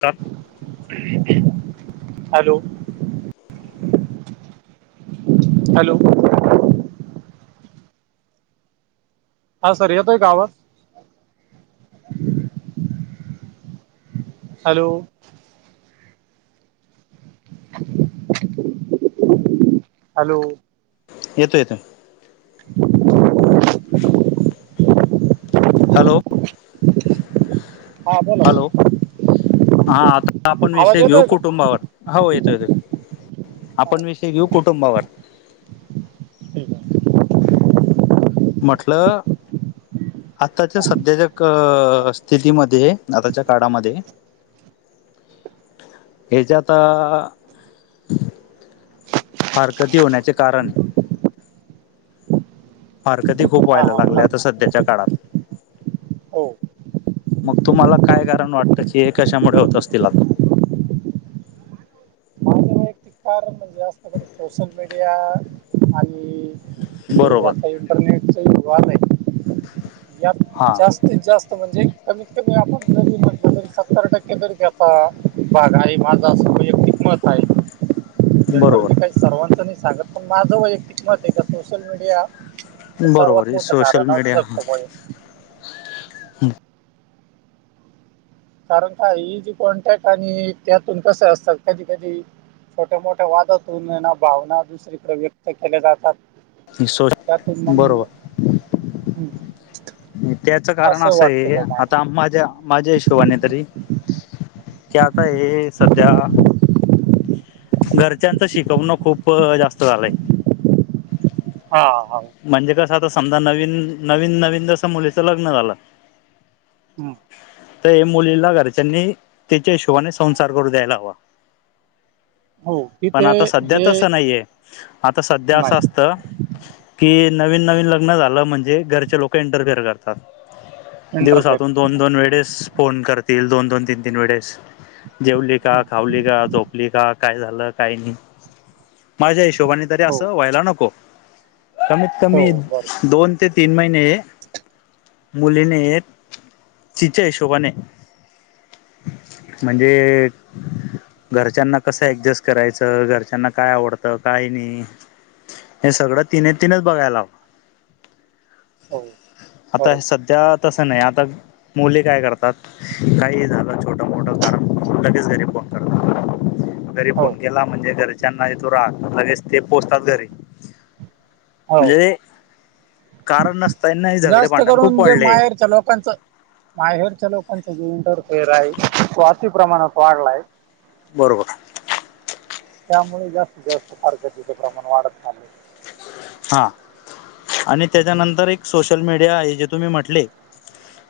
तर hello. Hello. हा sir येतोय का आवाज? हॅलो. हॅलो. येतोय येतोय. हं हॅलो. [inaudible] बोला हॅलो सर हा आता आपण आवाज विषय घेऊ येतोय का कुटुंबावर. हो येतोय येतोय. हा आपण विषय घेऊ ठीक कुटुंबावर. ठीक आहे. म्हटलं आताच्या सध्यातक स्थितीमध्ये आताच्या काळामध्ये हेच्याता फारकती होण्याचे कारण. फारकती खूप हा व्हायला लागल्या हा आता सध्याच्या काळात. हो मग तुम्हाला काय कारण वाटत, की हे कशामुळे होत असतील आता. पण जास्त करून सोशल मीडिया आणि जे बरोबर आताही नेटच [unintelligible] यात हा जास्त ते जास्त म्हणजे कमीत कमी आपण जरी म्हटलं तरी सत्तर टक्के तरी देता. [unintelligible] माझं असं वैयक्तिक मत आहे बरोबर. जनरली काही सर्वांचं नाहीं सांगत पण माझं वैयक्तिक मत आहे का सोशल मीडिया हे बरोबर सर्वात हे मोठं सोशल कारण मीडिया असू शकतो बुवा हे. कारण का ही जी कॉन्ट्रॅक्ट आणि त्यातून कसं असतं कधी-कधी छोटे मोठ्या वादातुन आहे ना भावना दुसरीकड व्यक्त केल्या जातात. त्यातून [unintelligible] मग बरोबर. हं, त्याच कारण असं वाटतं आहे बा मला आता माझ्या माझ्या हिशोबाने तरी, की आता हे सध्या घरच्यांच शिकवणं खूप जास्त झालंय. हा. म्हणजे कसं आता समजा नवीन नवीन नवीन जसं मुलीचं लग्न झालं. हम्म. तर मुलीला घरच्यांनी त्याच्या हिशोबाने संसार करू द्यायला हवा. हो. पण तिथे आता सध्या जे तसं नाहीये. आता सध्या असं नाही असतं कि नवीन नवीन लग्न झालं म्हणजे घरचे लोकं इंटरफेअर करतात. इंटरफेअर दिवसातून करतात दोन-दोन वेळेस फोन करतील दोन-दोन, तीन-तीन वेळेस. जेवली का हं. खावली का झोपली का काय झालं काही नाही. माझ्या हिशोबाने तरी हो असं व्हायला नको कमीत हो कमी बरोबर दोन. ते तीन महिने मुलीने तीच्या हीशोबाने म्हणजे घरच्यांना कसं ऍडजेस्ट करायचं घरच्यांना काय आवडतं काय नाही. हे सगळं तिने तीनच बघायला हवं. हो आता हे बरोबर सध त्या तसं नाही आता मुली काय करतात काही झालं छोटं मोठं कारण लगेच घरी फोन करतात. घरी हो फोन केला म्हणजे घरच्यांना येतो राग लगेच ते पोहोचतात घरी. हो म्हणजे कारण नसता ना हि झगडे जास्त भांडण खूप करून जे वाढले. माहेरच्या लोकांचं माहेरच्या लोकांचा ईंटर फेर आहे तो अती प्रमाणात वाढलाय [unintelligible] बरोबर. त्यामुळे जास्तीत जास्त फारकतीचं प्रमाण वाढत चाले [unintelligible] हा आणि त्याच्यानंतर एक सोशल मीडिया आहे जे तुम्ही म्हटले‌.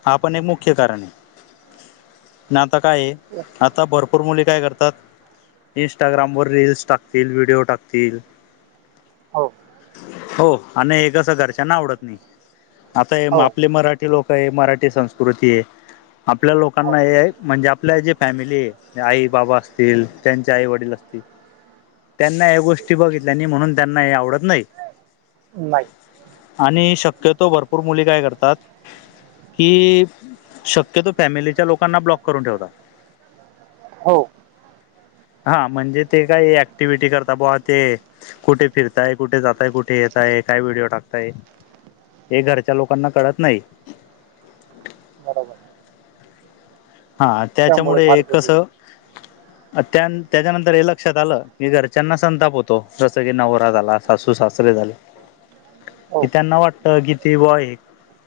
हा पण एक मुख्य कारण आहे नाता काये येस [unintelligible] आता भरपूर मुली काय करतात इंस्टाग्रामवर रीलस टाकतील व्हिडिओ टाकतील. हो. हो आणि हे कस घरच्यांना आवडत नाही आता हो आपले मराठी. ते लोक आहे मराठी संस्कृती आहे आपल्या हो लोकांना हे म्हणजे आपल्या जे. फॅमिलीये आई बाबा असतील त्यांचे आई वडील असतील त्यांना या गोष्टी बघितल्या आणि म्हणून त्यांना हे आवडत नाही. नाही. आणि शक्यतो भरपूर मुली काय करतात कि शक्यतो फॅमिलीच्या लोकांना ब्लॉक करून ठेवता. हो हा म्हणजे ते काही ऍक्टिव्हटी करता बुवा ते कुठे फिरताय कुठे जाताय कुठ ते येताय काय व्हिडिओ टाकताय हे घरच्या लोकांना कळत नाही. बरोबर. हा त्यामुळे त्याच्यामुळे फारकती कस त्या त्याच्यानंतर हे लक्षात आलं की घरच्यांना संताप होतो जसं की नवरा झाला सासू सासरे झाले. हो [unintelligible] हो कि त्यांना वाटत कि ते बॉ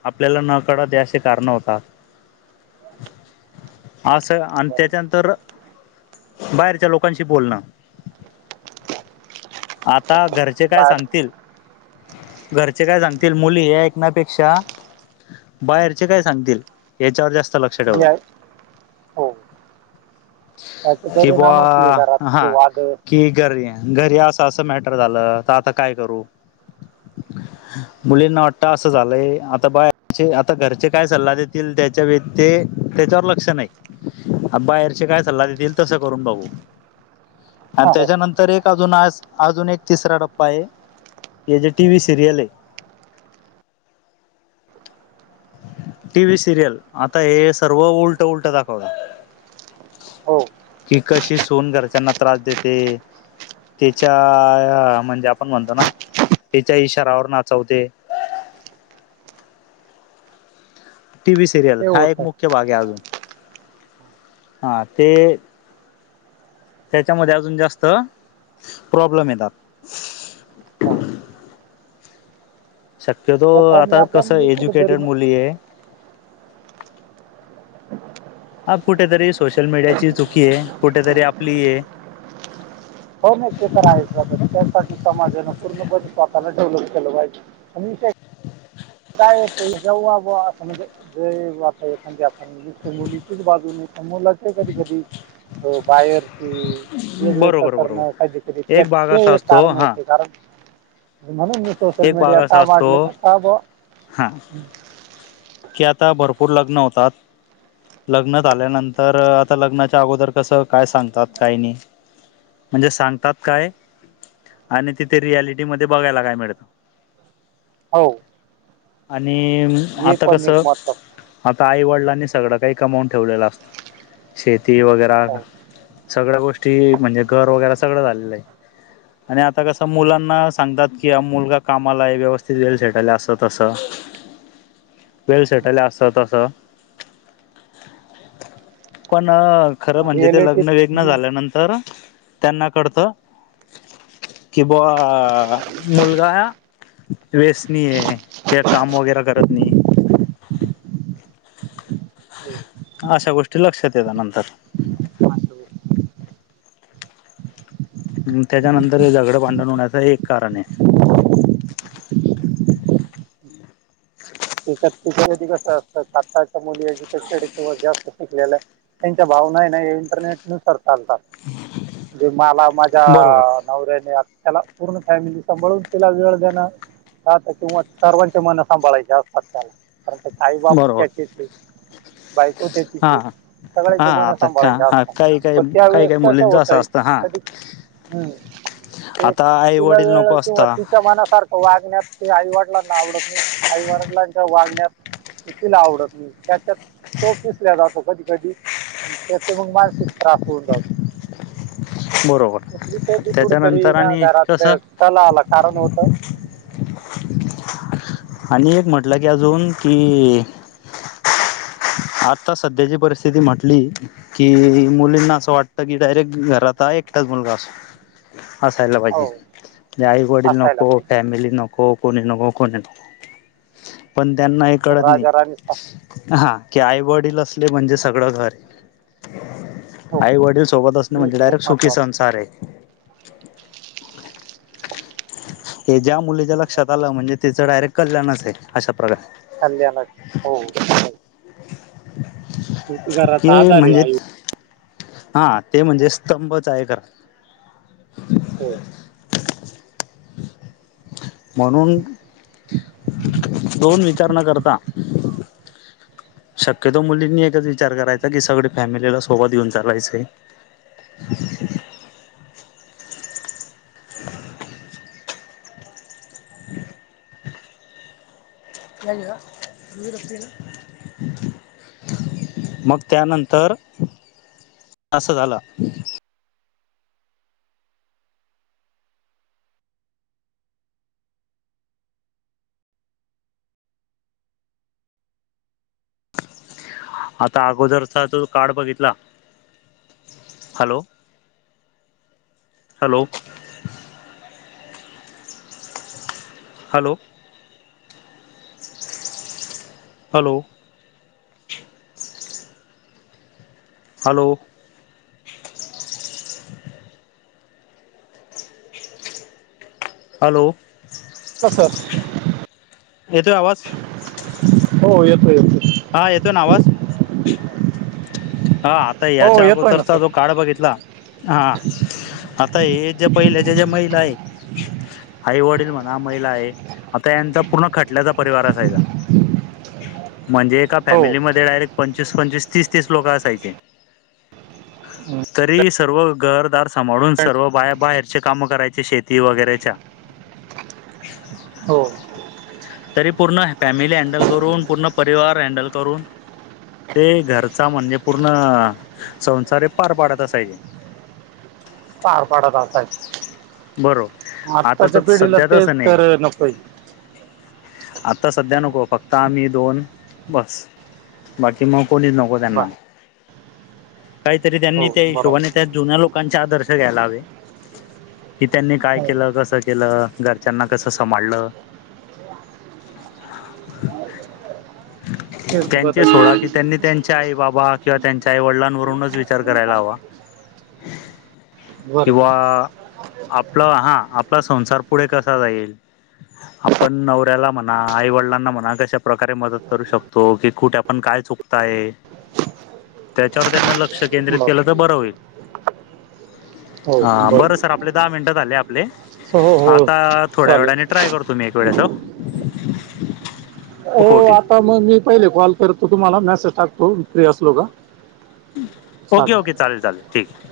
आपल्याला न कळत असे कारण होतात. असं आणि बरोबर त्याच्यानंतर बाहेरच्या लोकांशी बोलणं आता घरचे काय बाहेर सांगतील घरचे काय सांगतील मुली हे ऐकण्यापेक्षा बाहेरचे काय सांगतील याच्यावर जास्त लक्ष जे ठेवा. आहे हो त्याचे कि बा परिणामच हे घरातले हा वाद कि घरी घरी अस असं मॅटर झालं तर आता काय करू? मुलींना वाटत असं झालंय आता बायचे आता घरचे काय सल्ला देतील त्या त्या व ते त्याच्यावर लक्ष नाही बाहेरचे काय सल्ला देतील तसं करून बाघू. आणि हो त्याच्यानंतर एक अजून आज अजून एक तिसरा टप्पा आहे हे जे टी व्ही सिरियल हे टी व्ही सिरियल आता हे सर्व उलट उलट दाखवता. हो कि कशी सुन घरच्यांना त्रास देते त्याच्या म्हणजे आपण म्हणतो ना त्याच्या इशारावर नाचवते. टीव्ही सिरियल ते हा होत एक नाही मुख्य भाग आहे अजून हा ते त्याच्यामध्ये अजून जास्त प्रॉब्लेम येतात. हो शक्यतो त्याच्याने आता आपण कसं जे कुठेतरी एज्युकेटेड मुली आहे. हा कुठेतरी सोशल मीडियाचीही चुकी आहे, कुठेतरी आपली आहे. हो ना ते तर आहेच त्यासाठी समाजानं पूर्णपणे स्वतःला डेव्हलप केलं पाहिजे. आणि विषय प जाऊ आ आपणताख म्हणजे आपण [unintelligible] म्हणज मुलीचीच बाजूने त्या मुलाच्या कधी कधी अ बाहेर [unintelligible] कि वेगळे्या बरोबर प्रकारण बरोबर काध की एक भाग त्याचे असा एक असतो कारण हा होते कारण [unintelligible] म्हणून मी एक सोशल भाग मीडिया असा का असतो वाढलं का का बुवा. हा. [unintelligible] की आता भरपूर लग्न होतात. लग्नात आल्यानंतर आता लग्नाच्या अगोदर कसं काय सांगतात, काय नाही. म्हणजे सांगतात काय आणि तिथे रियालिटीमध्ये बघायला काय मिळतं. हो. आणि हे आता पण एक कसं महत्वाचं आता आई वडिलांनी सगळं काही कमवून ठेवलेलं असतं. शेती वगैरा हो सगळ्या गोष्टी म्हणजे घर वगैरे सगळं झालेलं आहे. आणि आता कसं मुलांना सांगतात, की हा मुलगा कामाला आहे, व्यवस्थित वेल सेटल असं तसं वेल सेटल आहे अस तसं. पण खरं म्हणजे ते रिॲलिटी लग्न एक ना झाल्यानंतर त्यांना कडत की बा मुलगा व्यसनी आहे, काही काम वगैरे करत नाही. अशा गोष्टी लक्षात येत नंतर. हम्म त्याच्यानंतर झगडं भांडण होण्याचं एक कारण आहे. तिच्या तिच्या कधी कसं असतं आताच्या मुली एज्युकेटेड किंवा जास्त शिकलेल्या त्यांच्या भावना आहे ना इंटरनेटनुसार चालतात, जो मला माझ्या बरोबर नवऱ्याने आता त्याला पूर्ण फॅमिली सांभाळून, तिला वेळ देणं काय आता किंवा सर्वांचे मन सांभाळायचे असतात त्याला, कारण ते आई बाप बरोबर. त्याचेच आहेत. बायको त्याचीच हा आहे. सगळ्यांचे हा मन आता का सांभाळायचे हा असतात, काही काही पण काही त्यावेेळेस काही कसं मुलींच असं होतय असतं हा कधी हम्म ते आता आई तिला वडील वेळ नको किंवा असता ती च्या मनासारखं वागण्यात ते आई वडलांना आवडत नाही. आई वर च्या वागण्यात ते तिला आवडत नाही. त्याच्यात तो पिसल्या जातो कधी कधी. आणि त्याचे मग मानसिक त्रास होऊन जातो. बरोबर कसली तरी कुठेतरी त्याच्यानंतर ना आणि घरात कसं [unintelligible] आला कारण होतं. आणि एक म्हंटल की अजून की आता सध्याची परिस्थिती म्हंटली कि मुलींना असं वाटतं की, डायरेक्ट घरात हा एकटाच मुलगा असावा. असायला पाहिजे. हो म्हणजे आई वडील असायला नको, पाहिजे फॅमिली नको, कोणी नको, कोणी नको. पण त्यांना हे पण कळत नाही. राजा राणीचा हा. की आई वडील असले म्हणजे सगळं घर हो आई वडील सोबत असणं हे म्हणजे खूप डायरेक्ट सुखी महत्वाचं संसार आहे. हे ज्या मुलीच्या लक्षात आलं म्हणजे त्याचं डायरेक्ट कल्याणच आहे अशा प्रकारे. कल्याणच हो [unintelligible] शेवटी के घराचा आधार आहे म्हणजे आई हा ते म्हणजे स्तंभच आहे खर. हो. म्हणून दोन विचार नं करता शक्यतो मुलींनी एकच विचार करायचा, की सगळे फॅमिलीला सोबत घेऊन चालायचं आहे. [unintelligible] मग त्यानंतर असं झालं. आता अगोदरचा जर काळ बघितला hello hello. Hello. Hello. Hello! Hello! Sir [unintelligible] एतोय आवाज? हो येतो येतोय. हा येतोय ना आवाज? हा आता हो याच्या येतोय ना अगोदरचा सर जो काळ बघितला हा आता हे जे पहिल्याचे ज्या महिला आहे आई वडील म्हणा महिला आहे आता याचा पूर्ण खटल्याचा परिवार असायचा. म्हणजे एका हो फॅमिलीमध्ये डायरेक्ट पंचवीस पंचवीस तीस तीस लोक असत पाहीजे तरी सर्व घरदार सांभाळून सर्व बाया बाहेर चे कामं करायचे शेती वगैरेच्या. हो. तरी पूर्ण फॅमिली हँडल करून पूर्ण परिवार हँडल करून ते घरचा म्हणजे पूर्ण संसार पार पाडत असायचे. पार पाडत असायच बरोबर आत्ताच्या आताच पिढीला सध्या ते तसं तर नाही नकोय. आता सध्या नको फक्त आम्ही दोन बस. बाकी मग कोणीच नको बर त्यांना. काहीतरी हो त्यांनी त्या हिशोबाने बरोबर त्या जुन्या लोकांचे आदर्श घ्यायला हवे. कि त्यांनी काय हो केलं कसं केलं घरच्यांना कसं संभाळलं [unintelligible] त्यांच्या आई बाबा किंवा त्यांच्या आई वडिलांवरूनच विचार करायला हवा. कींवा बरोबर आपल हा आपला संसार पुढे कसा जाईल आपण नवऱ्याला म्हणा आईवडिलांना म्हणा कशा प्रकारे मदत करू शकतो की कुठे आपण काय चुकतो ताय [unintelligible] त्याच्यावर त्यांना लक्ष केंद्रित केलं तर बरोबर बरं होईल. हो हा बरं बरोबर सर आपले दहा मिनिटं झाले सो हो हो आता थोड्या चालेल वेळाने ट्राय करतो मी एक वेळेस हो आता मग मी पहिले कॉल करतो तुम्हाला मेसेज टाकतो फ्री असलो का ओके ओके चालेल चालेल ठीक आहे.